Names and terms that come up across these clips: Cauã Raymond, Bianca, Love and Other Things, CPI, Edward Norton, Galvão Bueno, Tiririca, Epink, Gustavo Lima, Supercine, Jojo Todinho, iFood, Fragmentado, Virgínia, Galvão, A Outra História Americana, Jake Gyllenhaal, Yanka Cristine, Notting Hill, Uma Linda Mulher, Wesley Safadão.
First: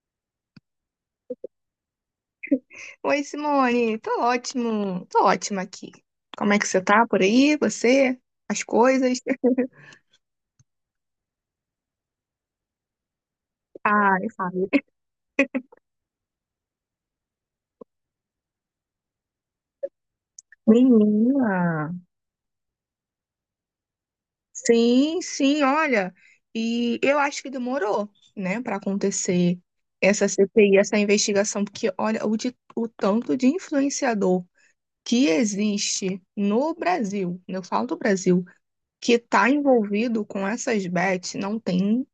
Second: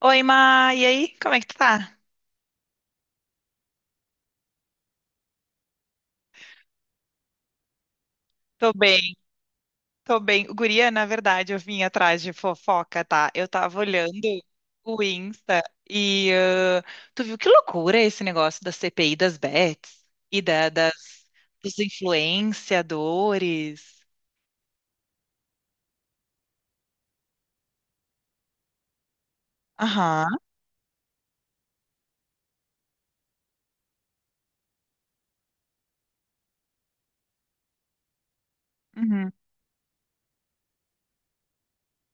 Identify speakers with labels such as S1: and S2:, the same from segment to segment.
S1: Oi, Ma, e aí? Como é que tu tá?
S2: Oi, Simone. Tô ótimo. Tô ótima aqui. Como é que você tá por aí? Você? As
S1: Tô bem,
S2: coisas?
S1: tô bem. Guria, na verdade, eu vim atrás de fofoca, tá? Eu tava olhando
S2: Ai, sabe?
S1: o Insta e tu viu que loucura esse negócio da CPI das bets e das,
S2: Menina.
S1: dos influenciadores.
S2: Sim, sim, olha. E eu acho que demorou, né, pra acontecer
S1: Aham,
S2: essa CPI, essa investigação, porque olha o tanto de influenciador que existe no Brasil, eu falo do Brasil, que
S1: uhum,
S2: tá envolvido com essas bets, não tem,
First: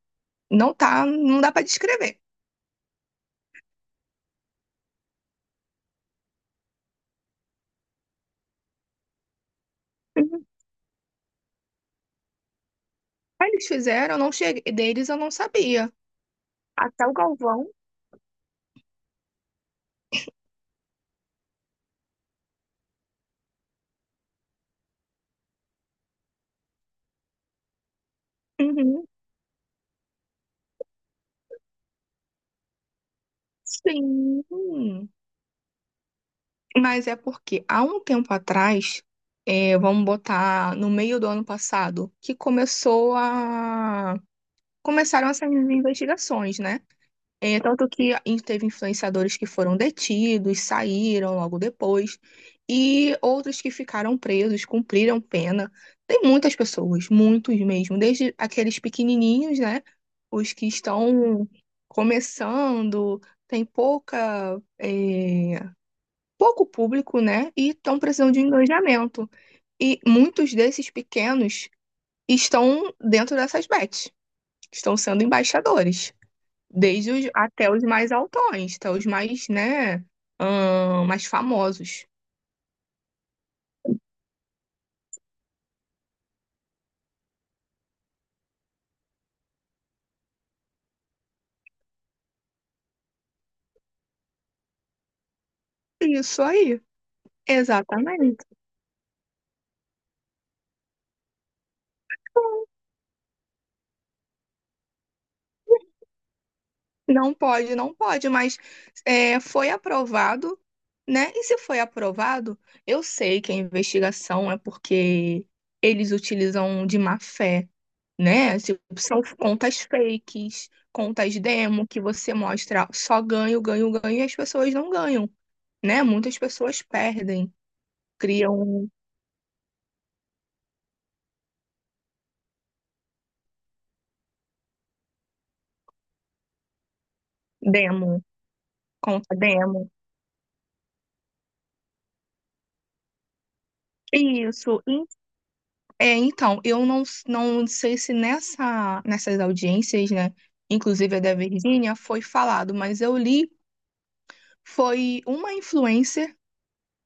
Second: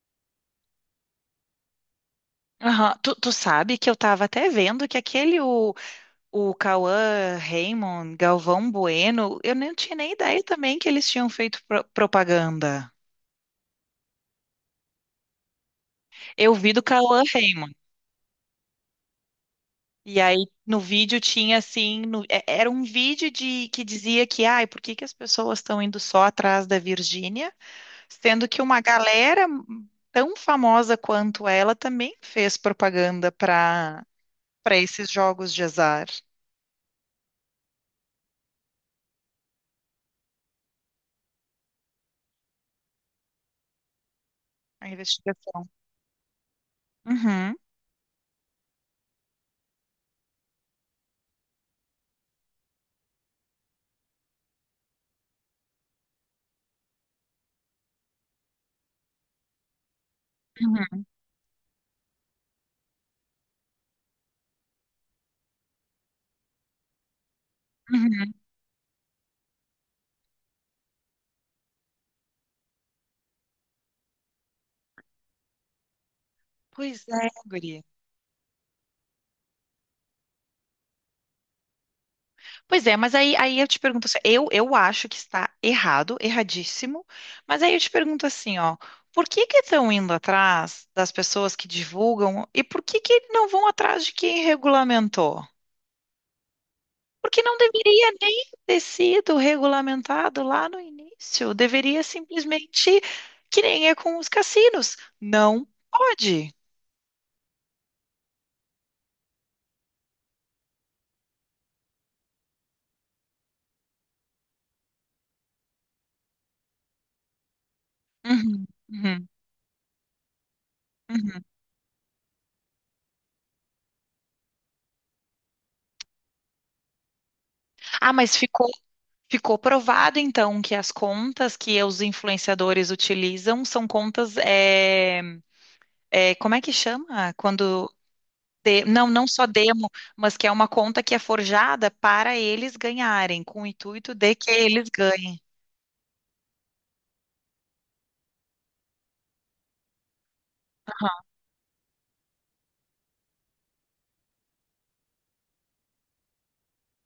S2: não tá, não dá pra descrever.
S1: aham. Tu sabe que eu tava até vendo que o Cauã Raymond, Galvão Bueno, eu não tinha nem ideia também que eles tinham feito propaganda.
S2: Aí eles fizeram, eu não cheguei, deles eu não sabia.
S1: Eu vi do
S2: Até o
S1: Cauã
S2: Galvão.
S1: Raymond. E aí no vídeo tinha assim, era um vídeo de que dizia que, ai, por que que as pessoas estão indo só atrás da Virgínia, sendo que uma
S2: Uhum.
S1: galera tão famosa quanto ela também fez propaganda
S2: Sim.
S1: para esses jogos de azar.
S2: Mas é porque há um tempo atrás, é, vamos botar no meio do ano passado, que começou a
S1: A
S2: começaram essas
S1: investigação.
S2: investigações, né?
S1: Uhum,
S2: É, tanto que teve influenciadores que foram detidos, saíram logo depois, e outros que ficaram presos, cumpriram pena. Tem muitas pessoas, muitos mesmo, desde aqueles pequenininhos, né? Os que
S1: uhum,
S2: estão começando, tem pouca, é, pouco público, né? E estão precisando
S1: uhum.
S2: de engajamento. E muitos desses pequenos estão dentro dessas bets, estão sendo embaixadores
S1: Pois
S2: desde
S1: é,
S2: os, até
S1: guria.
S2: os mais altões, até os mais, né, mais famosos.
S1: Pois é, mas aí, aí eu te pergunto assim, eu acho que está errado, erradíssimo, mas aí eu te pergunto assim, ó, por que que estão indo atrás das pessoas que divulgam e por que que não vão atrás de quem regulamentou?
S2: Isso aí,
S1: Porque não deveria
S2: exatamente.
S1: nem ter sido regulamentado lá no início, deveria simplesmente, que nem é com os cassinos, não pode.
S2: Não pode, não pode, mas é, foi aprovado, né? E se foi aprovado, eu sei que a investigação é porque eles utilizam de má fé, né?
S1: Uhum,
S2: São
S1: uhum,
S2: contas fakes, contas
S1: uhum.
S2: demo que você mostra só ganho, ganho, ganho e as pessoas não ganham, né? Muitas pessoas perdem,
S1: Ah,
S2: criam
S1: Ficou provado, então, que as contas que os influenciadores utilizam são contas, como é que chama? Quando
S2: demo.
S1: não, não
S2: Conta
S1: só
S2: demo.
S1: demo, mas que é uma conta que é forjada para eles ganharem, com o intuito de que
S2: Isso.
S1: eles ganhem.
S2: É, então, eu não, não sei se nessa, nessas audiências, né, inclusive a da Virgínia, foi falado, mas eu li, foi uma influencer,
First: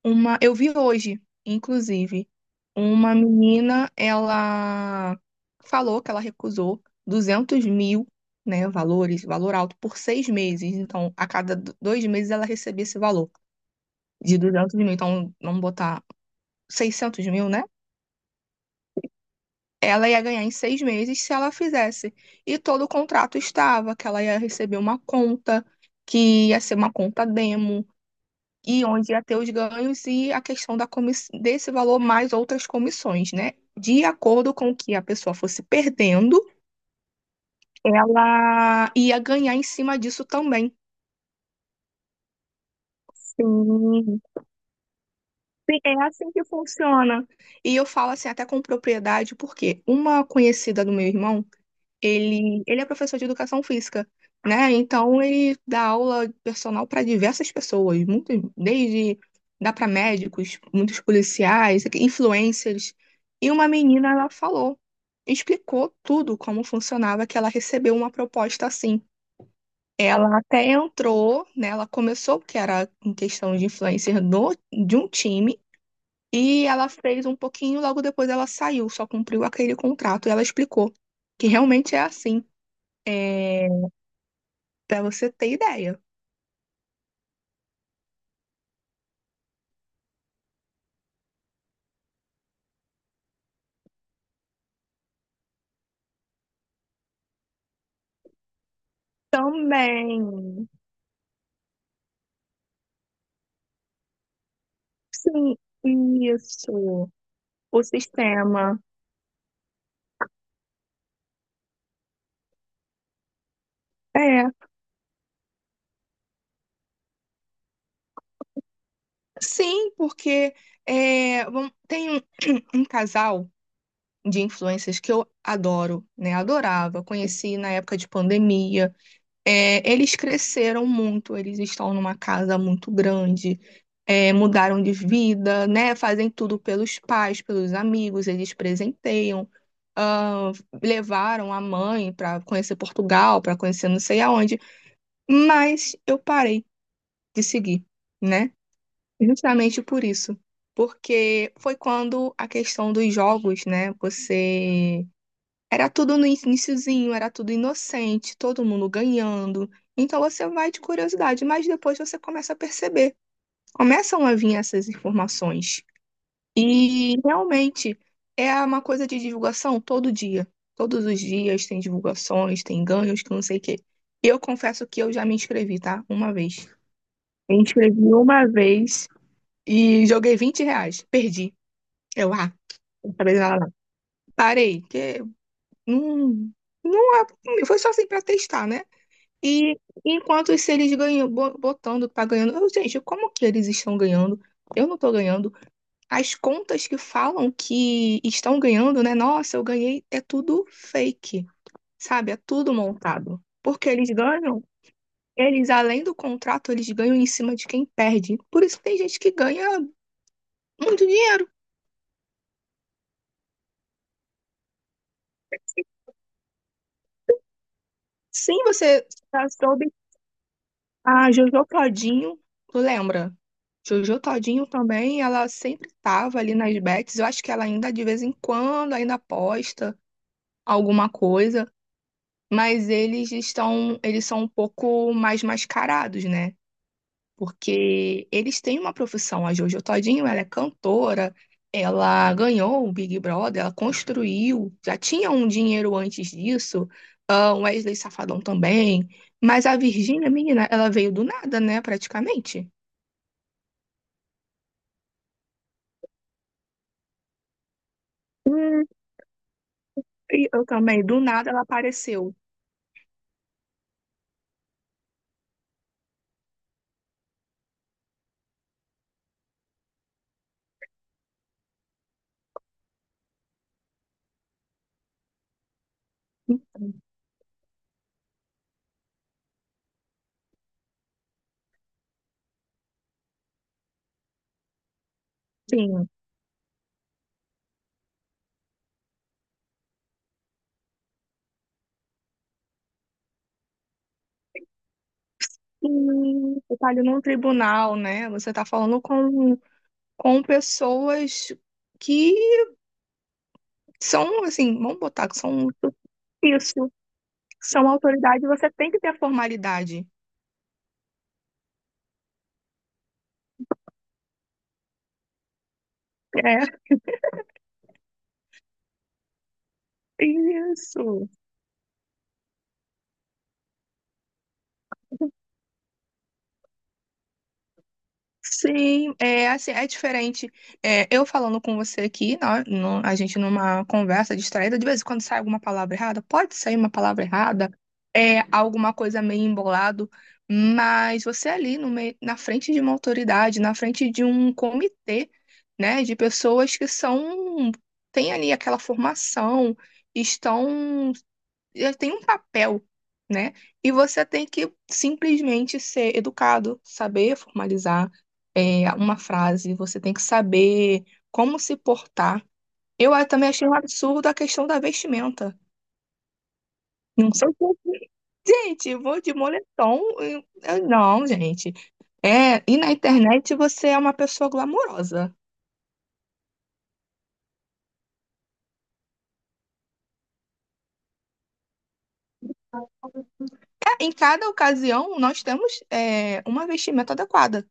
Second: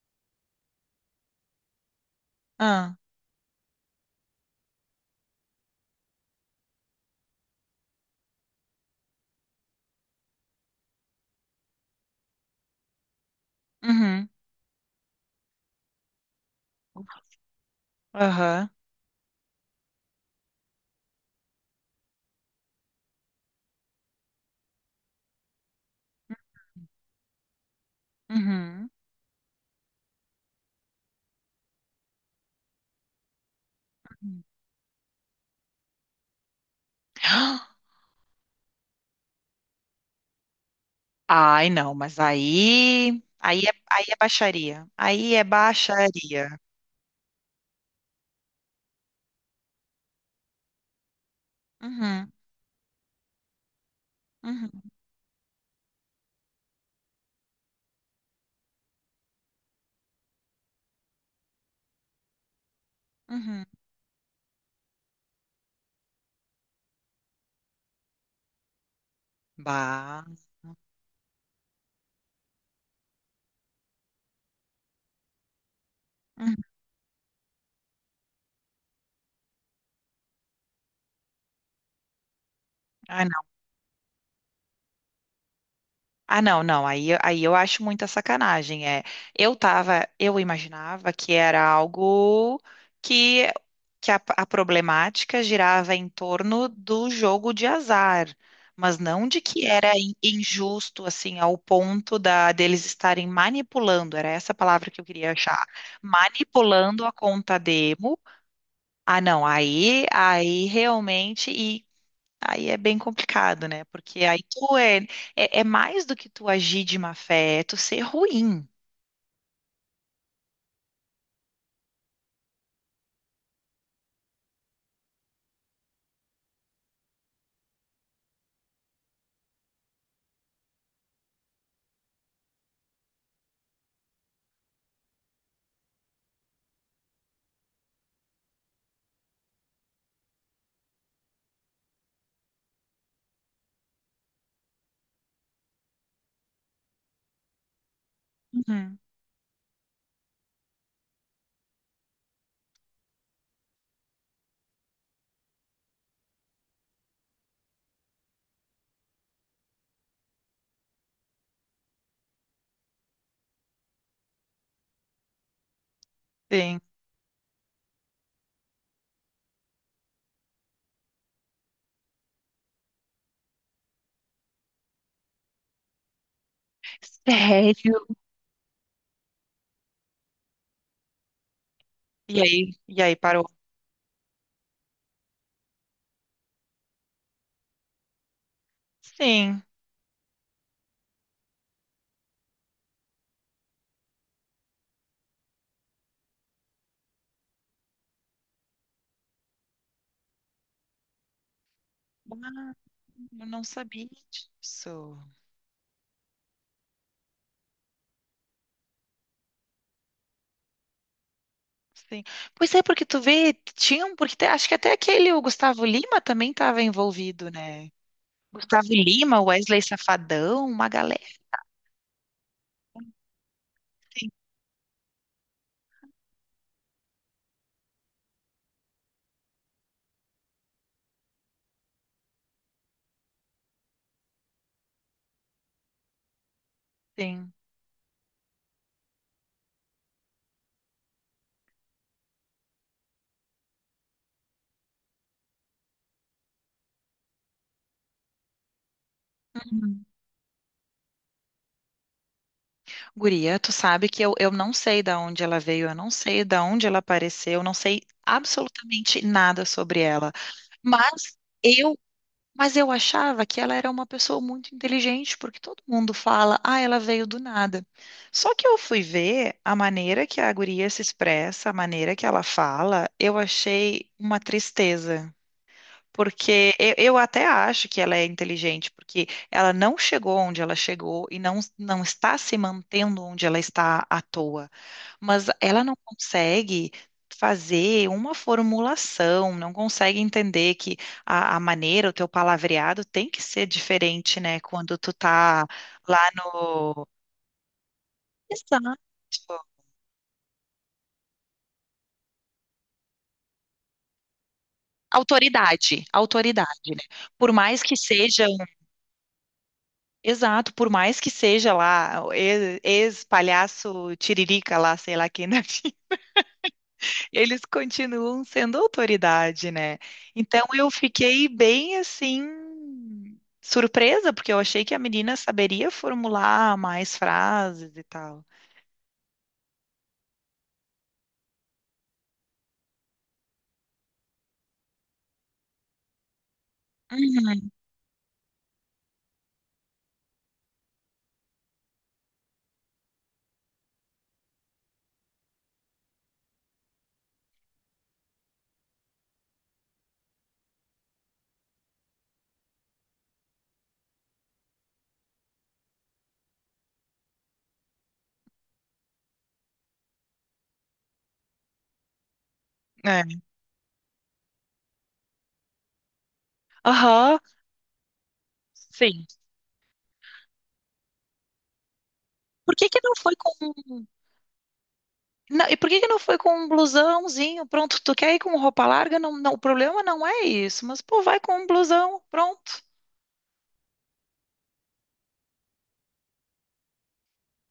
S2: uma, eu vi hoje, inclusive,
S1: Ah,
S2: uma menina, ela falou que ela recusou 200 mil, né, valores, valor alto, por 6 meses. Então, a cada 2 meses ela recebia esse valor
S1: uhum,
S2: de 200 mil. Então, vamos botar 600 mil, né?
S1: aham,
S2: Ela ia ganhar em 6 meses se ela fizesse. E todo o contrato estava, que ela ia receber uma conta, que ia ser uma conta demo, e
S1: uhum,
S2: onde ia ter os ganhos e a questão desse valor mais outras comissões, né? De
S1: uhum.
S2: acordo com o que a pessoa fosse perdendo, ela ia ganhar em cima disso também.
S1: Ai, não, mas aí, aí é
S2: Sim.
S1: baixaria. Aí é
S2: Sim, é assim que
S1: baixaria.
S2: funciona. E eu falo assim, até com propriedade, porque uma conhecida do meu irmão.
S1: Uhum,
S2: Ele é professor de educação física, né?
S1: uhum,
S2: Então ele dá aula personal para diversas pessoas, muitas, desde dá para médicos, muitos policiais, influencers. E
S1: uhum.
S2: uma menina ela falou, explicou tudo como funcionava, que ela recebeu uma proposta assim.
S1: Bah.
S2: Ela até entrou, né? Ela começou, que era em questão de influencer no, de um time,
S1: Uhum.
S2: e ela fez um pouquinho, logo depois ela saiu, só cumpriu aquele contrato e ela explicou que realmente é assim.
S1: Ai,
S2: É, para você ter ideia.
S1: ah, não, não. Aí, aí eu acho muita sacanagem. É, eu tava, eu imaginava que era algo que, que a problemática girava em torno do jogo de azar, mas não de que era
S2: Também.
S1: injusto assim ao ponto da deles estarem manipulando. Era essa a palavra que eu queria
S2: Sim,
S1: achar, manipulando
S2: isso.
S1: a conta
S2: O
S1: demo.
S2: sistema.
S1: Ah, não. Aí, aí realmente. Aí é bem complicado, né? Porque aí
S2: É.
S1: tu é mais do que tu agir de má fé, é tu ser ruim.
S2: Sim, porque é, tem um casal de influencers que eu adoro, né? Adorava. Conheci na época de pandemia. É, eles cresceram muito, eles estão numa casa muito grande, é, mudaram de vida, né? Fazem tudo pelos pais, pelos amigos, eles presenteiam, ah, levaram a mãe para conhecer Portugal, para conhecer não sei aonde, mas eu parei de seguir, né?
S1: Uhum.
S2: Justamente por isso, porque foi quando a questão dos jogos, né? Você era tudo no iniciozinho, era tudo inocente, todo mundo ganhando. Então você vai de curiosidade, mas depois você começa a perceber, começam a vir essas informações.
S1: Sim.
S2: E realmente é uma coisa de divulgação todo dia. Todos os dias tem divulgações, tem ganhos, que não sei o quê. Eu confesso que eu já me inscrevi, tá? Uma vez. Me inscrevi
S1: Sério?
S2: uma vez e joguei R$ 20. Perdi. Eu,
S1: E aí
S2: dessa vez
S1: parou?
S2: ela não. Parei, que não, não foi só assim pra testar, né?
S1: Sim.
S2: E enquanto se eles ganham, botando, tá ganhando. Eu, gente, como que eles estão ganhando? Eu não tô ganhando. As contas que falam que estão ganhando, né? Nossa, eu ganhei. É tudo fake, sabe? É tudo
S1: Ah,
S2: montado.
S1: eu não
S2: Porque
S1: sabia
S2: eles ganham,
S1: disso.
S2: eles, além do contrato, eles ganham em cima de quem perde. Por isso que tem gente que ganha muito dinheiro.
S1: Sim. Pois é, porque tu vê, tinham, porque acho que até aquele, o Gustavo Lima também estava envolvido, né?
S2: Sim,
S1: Gustavo
S2: você
S1: Lima,
S2: já
S1: Wesley
S2: soube.
S1: Safadão, uma galera.
S2: A Jojo Todinho, tu lembra? Jojo
S1: Sim.
S2: Todinho também, ela sempre tava ali nas bets. Eu acho que ela ainda, de vez em quando, ainda posta alguma coisa, mas eles estão, eles são um pouco mais mascarados, né? Porque eles têm uma profissão. A Jojo Todinho, ela é cantora, ela ganhou o Big Brother, ela construiu, já tinha um dinheiro antes disso. Ah, o Wesley Safadão também. Mas a
S1: Sim.
S2: Virgínia, menina, ela veio do nada, né, praticamente.
S1: Guria, tu sabe que eu não sei da onde ela veio, eu não sei da onde ela apareceu, eu não sei absolutamente nada sobre ela.
S2: E eu também, do
S1: Mas
S2: nada ela
S1: eu,
S2: apareceu.
S1: mas eu achava que ela era uma pessoa muito inteligente, porque todo mundo fala, ah, ela veio do nada. Só que eu fui ver a maneira que a guria se expressa, a maneira que ela fala, eu achei uma tristeza. Porque eu até acho que ela é inteligente, porque ela não chegou onde ela chegou e não, não está se mantendo onde ela está à toa. Mas ela não
S2: Sim.
S1: consegue fazer uma formulação, não consegue entender que a maneira, o teu palavreado tem que ser diferente, né? Quando tu tá lá
S2: Você tá ali
S1: no.
S2: num tribunal, né? Você tá
S1: Exato.
S2: falando com pessoas que são, assim, vamos botar que são
S1: Autoridade, autoridade,
S2: isso,
S1: né? Por mais
S2: são
S1: que seja
S2: autoridade, você tem que ter formalidade.
S1: exato, por mais que seja lá o ex-palhaço Tiririca lá, sei lá quem, né?
S2: É,
S1: Eles continuam sendo autoridade, né? Então eu
S2: isso.
S1: fiquei bem assim surpresa, porque eu achei que a menina saberia formular mais frases e tal.
S2: Sim, é assim, é diferente. É, eu falando com você aqui, a gente numa conversa distraída, de vez em quando sai alguma palavra errada, pode sair uma palavra
S1: Uhum,
S2: errada, é alguma coisa meio embolado, mas você é ali no meio, na frente de uma autoridade, na frente de um comitê, né, de pessoas que são têm ali aquela formação, estão já tem um papel, né? E você tem que simplesmente ser educado, saber formalizar uma frase, você tem que saber como se portar. Eu
S1: é.
S2: também achei um absurdo a questão da vestimenta. Não
S1: Aham,
S2: sei se. Gente, eu vou
S1: sim.
S2: de moletom. Não, gente. É,
S1: Por
S2: e
S1: que
S2: na
S1: que não foi
S2: internet
S1: com
S2: você é uma pessoa glamourosa.
S1: não, e por que que não foi com um blusãozinho? Pronto, tu quer ir com roupa larga? Não, não, o problema não é isso, mas pô, vai com um blusão, pronto.
S2: É, em cada ocasião, nós temos uma vestimenta adequada,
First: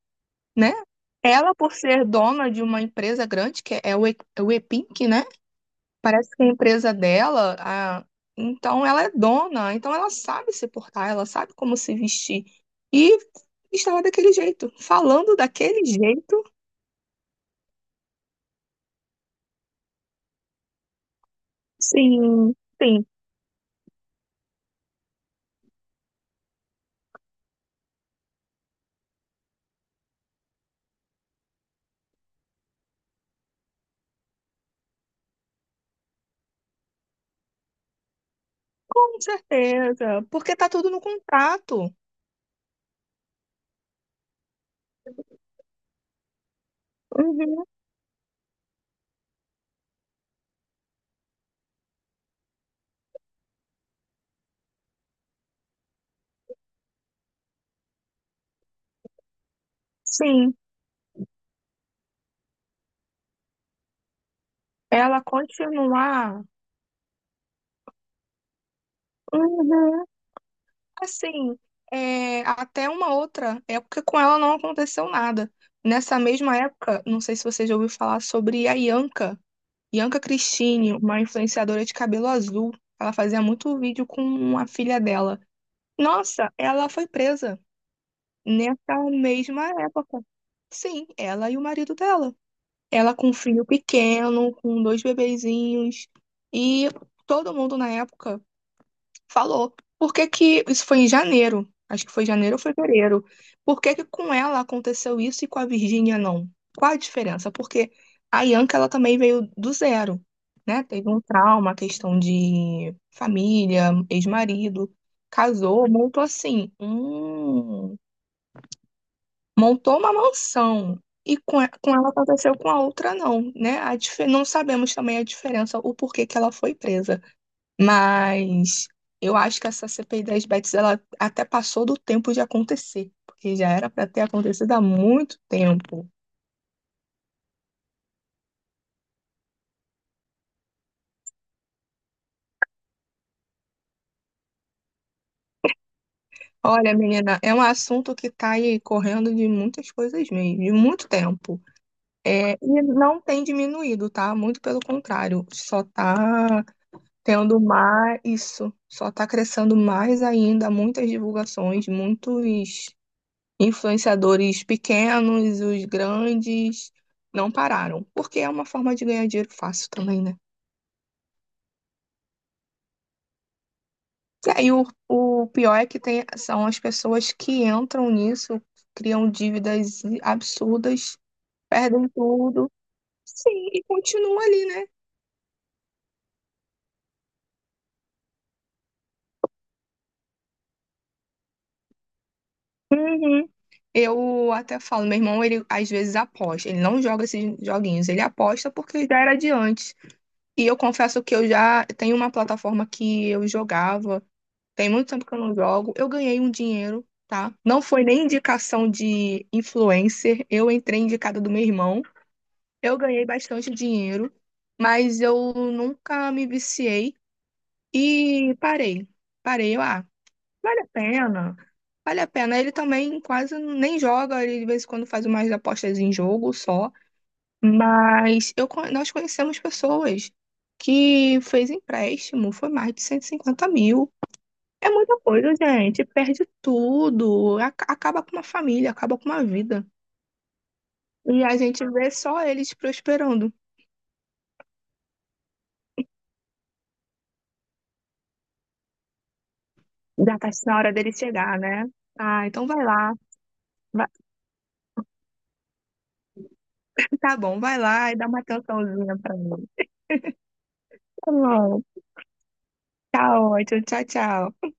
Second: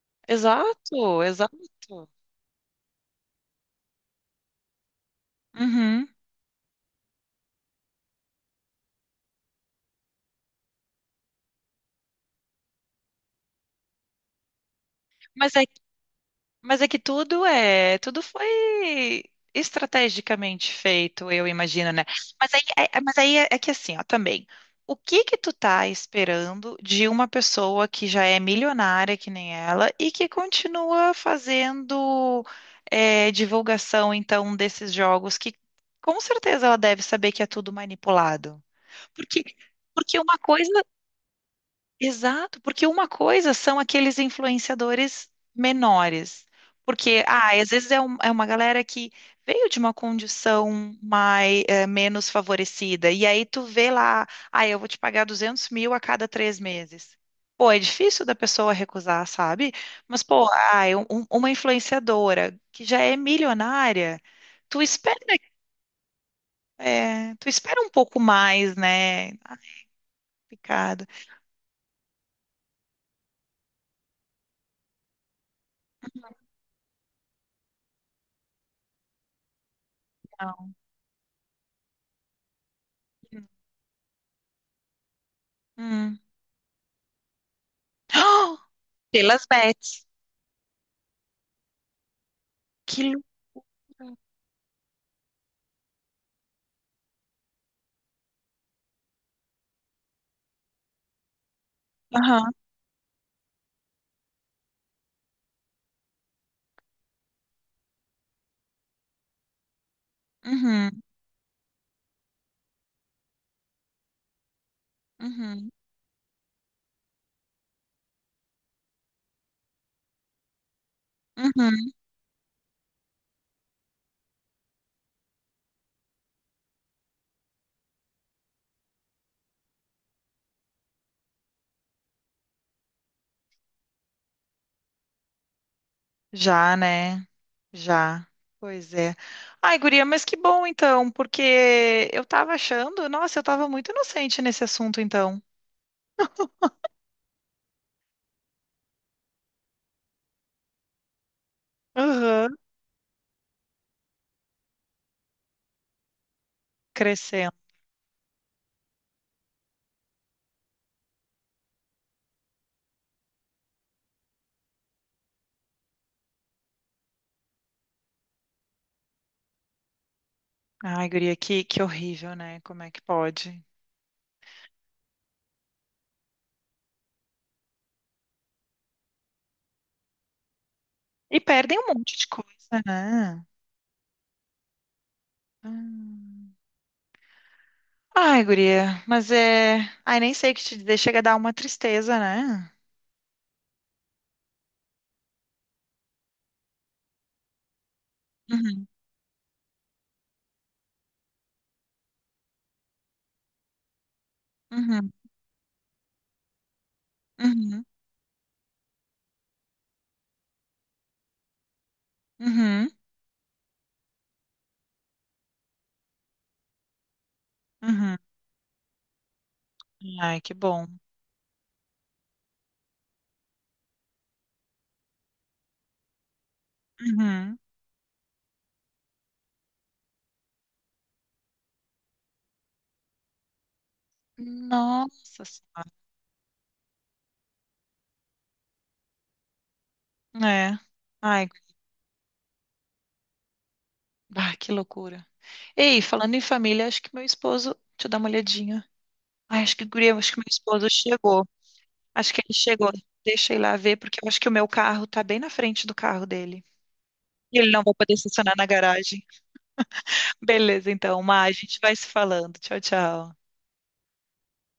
S2: né?
S1: Exato,
S2: Ela,
S1: exato.
S2: por ser dona de uma empresa grande, que é o Epink, né?
S1: Uhum.
S2: Parece que a empresa dela, então ela é dona, então ela sabe se portar, ela sabe como se vestir. E estava daquele jeito, falando
S1: Mas é,
S2: daquele jeito,
S1: mas é que tudo foi estrategicamente feito, eu imagino, né? Mas
S2: sim,
S1: aí,
S2: sim,
S1: mas aí é, é que assim, ó, também. O que que tu tá esperando de uma pessoa que já é milionária que nem ela e que continua fazendo é, divulgação, então, desses jogos que com certeza ela deve saber que é tudo manipulado.
S2: com
S1: Porque, porque
S2: certeza,
S1: uma
S2: porque tá
S1: coisa
S2: tudo no contrato.
S1: Exato, porque uma coisa são aqueles influenciadores menores. Porque, ah,
S2: Uhum,
S1: às vezes é uma galera que veio de uma condição mais, eh, menos favorecida. E aí tu vê lá, ah, eu vou te pagar 200 mil a cada 3 meses. Pô, é difícil da pessoa recusar, sabe? Mas, pô,
S2: sim,
S1: ah, uma influenciadora que já é milionária, tu espera,
S2: ela continuar.
S1: eh, tu espera um pouco mais, né? Ah,
S2: Uhum.
S1: picado.
S2: Assim, é, até uma outra época com ela não aconteceu nada. Nessa mesma época, não sei se você já ouviu falar sobre a Yanka, Yanka
S1: Não.
S2: Cristine, uma influenciadora de cabelo azul. Ela fazia muito vídeo com a filha dela.
S1: Hum.
S2: Nossa, ela foi presa nessa
S1: Pelas
S2: mesma
S1: bets.
S2: época. Sim, ela e o marido dela.
S1: Que
S2: Ela com um filho
S1: loucura.
S2: pequeno, com dois bebezinhos. E todo mundo na época falou. Por que que isso foi em janeiro? Acho que foi
S1: Aham.
S2: janeiro ou fevereiro. Por que que com ela aconteceu isso e com a Virgínia não? Qual a diferença? Porque a Bianca ela também veio do zero, né?
S1: Uhum.
S2: Teve um trauma, questão de família, ex-marido,
S1: Uhum.
S2: casou, montou assim, montou uma mansão. E com
S1: Uhum.
S2: com ela aconteceu, com a outra não, né? Não sabemos também a diferença, o porquê que ela foi presa. Mas eu acho que essa CPI das bets ela até passou do tempo de acontecer, porque já era para ter acontecido há muito tempo.
S1: Já, né? Já. Pois é. Ai, guria, mas que bom então, porque eu tava achando, nossa, eu tava muito inocente nesse assunto então.
S2: Olha, menina, é um assunto que está aí correndo de muitas coisas mesmo, de muito tempo. É,
S1: Aham.
S2: e não tem diminuído, tá? Muito pelo contrário, só está
S1: Crescendo.
S2: tendo mais isso, só está crescendo mais ainda, muitas divulgações, muitos influenciadores pequenos, os grandes, não pararam, porque é uma forma de ganhar dinheiro fácil também, né?
S1: Ai, guria, que horrível, né? Como é que pode?
S2: É, e aí o pior é que tem, são as pessoas que entram nisso, criam dívidas absurdas,
S1: E perdem um
S2: perdem
S1: monte de coisa,
S2: tudo.
S1: né?
S2: Sim, e continua ali, né?
S1: Hum. Ai, guria, mas é. Ai, nem sei o que te dizer, chega a dar uma tristeza, né?
S2: Uhum. Eu até falo, meu irmão, ele às vezes aposta, ele não joga esses joguinhos, ele aposta
S1: Uhum,
S2: porque já era de antes. E eu confesso que eu já tenho uma plataforma que eu jogava. Tem muito
S1: uhum,
S2: tempo que eu não jogo. Eu ganhei um dinheiro, tá? Não
S1: uhum,
S2: foi nem indicação de influencer. Eu entrei indicada do meu irmão.
S1: uhum,
S2: Eu ganhei bastante dinheiro, mas eu nunca me viciei
S1: uhum.
S2: e parei. Parei, eu,
S1: Ai, que
S2: vale
S1: bom.
S2: a pena. Vale a pena. Ele também quase nem joga, ele de vez em quando faz umas apostas em jogo só.
S1: Uhum.
S2: Mas eu, nós conhecemos pessoas que fez empréstimo, foi mais de 150 mil. É muita
S1: Nossa
S2: coisa,
S1: Senhora.
S2: gente. Perde tudo. Acaba com uma família, acaba com uma vida.
S1: É.
S2: E
S1: Ai,
S2: a gente vê só eles prosperando.
S1: bah, que loucura. Ei, falando em família, acho que meu esposo. Deixa eu dar uma olhadinha. Ai, acho que, guria, acho
S2: Já
S1: que meu
S2: tá na
S1: esposo
S2: hora dele
S1: chegou.
S2: chegar, né?
S1: Acho que
S2: Ah,
S1: ele
S2: então vai
S1: chegou.
S2: lá.
S1: Deixa eu ir lá ver,
S2: Vai-
S1: porque eu acho que o meu carro tá bem na frente do carro dele.
S2: Tá
S1: E
S2: bom,
S1: ele
S2: vai
S1: não vai
S2: lá
S1: poder
S2: e dá uma
S1: estacionar na
S2: atençãozinha
S1: garagem.
S2: pra mim.
S1: Beleza, então,
S2: Tá
S1: Má, a gente
S2: bom.
S1: vai se falando. Tchau,
S2: Tá
S1: tchau.
S2: ótimo. Tchau, tchau.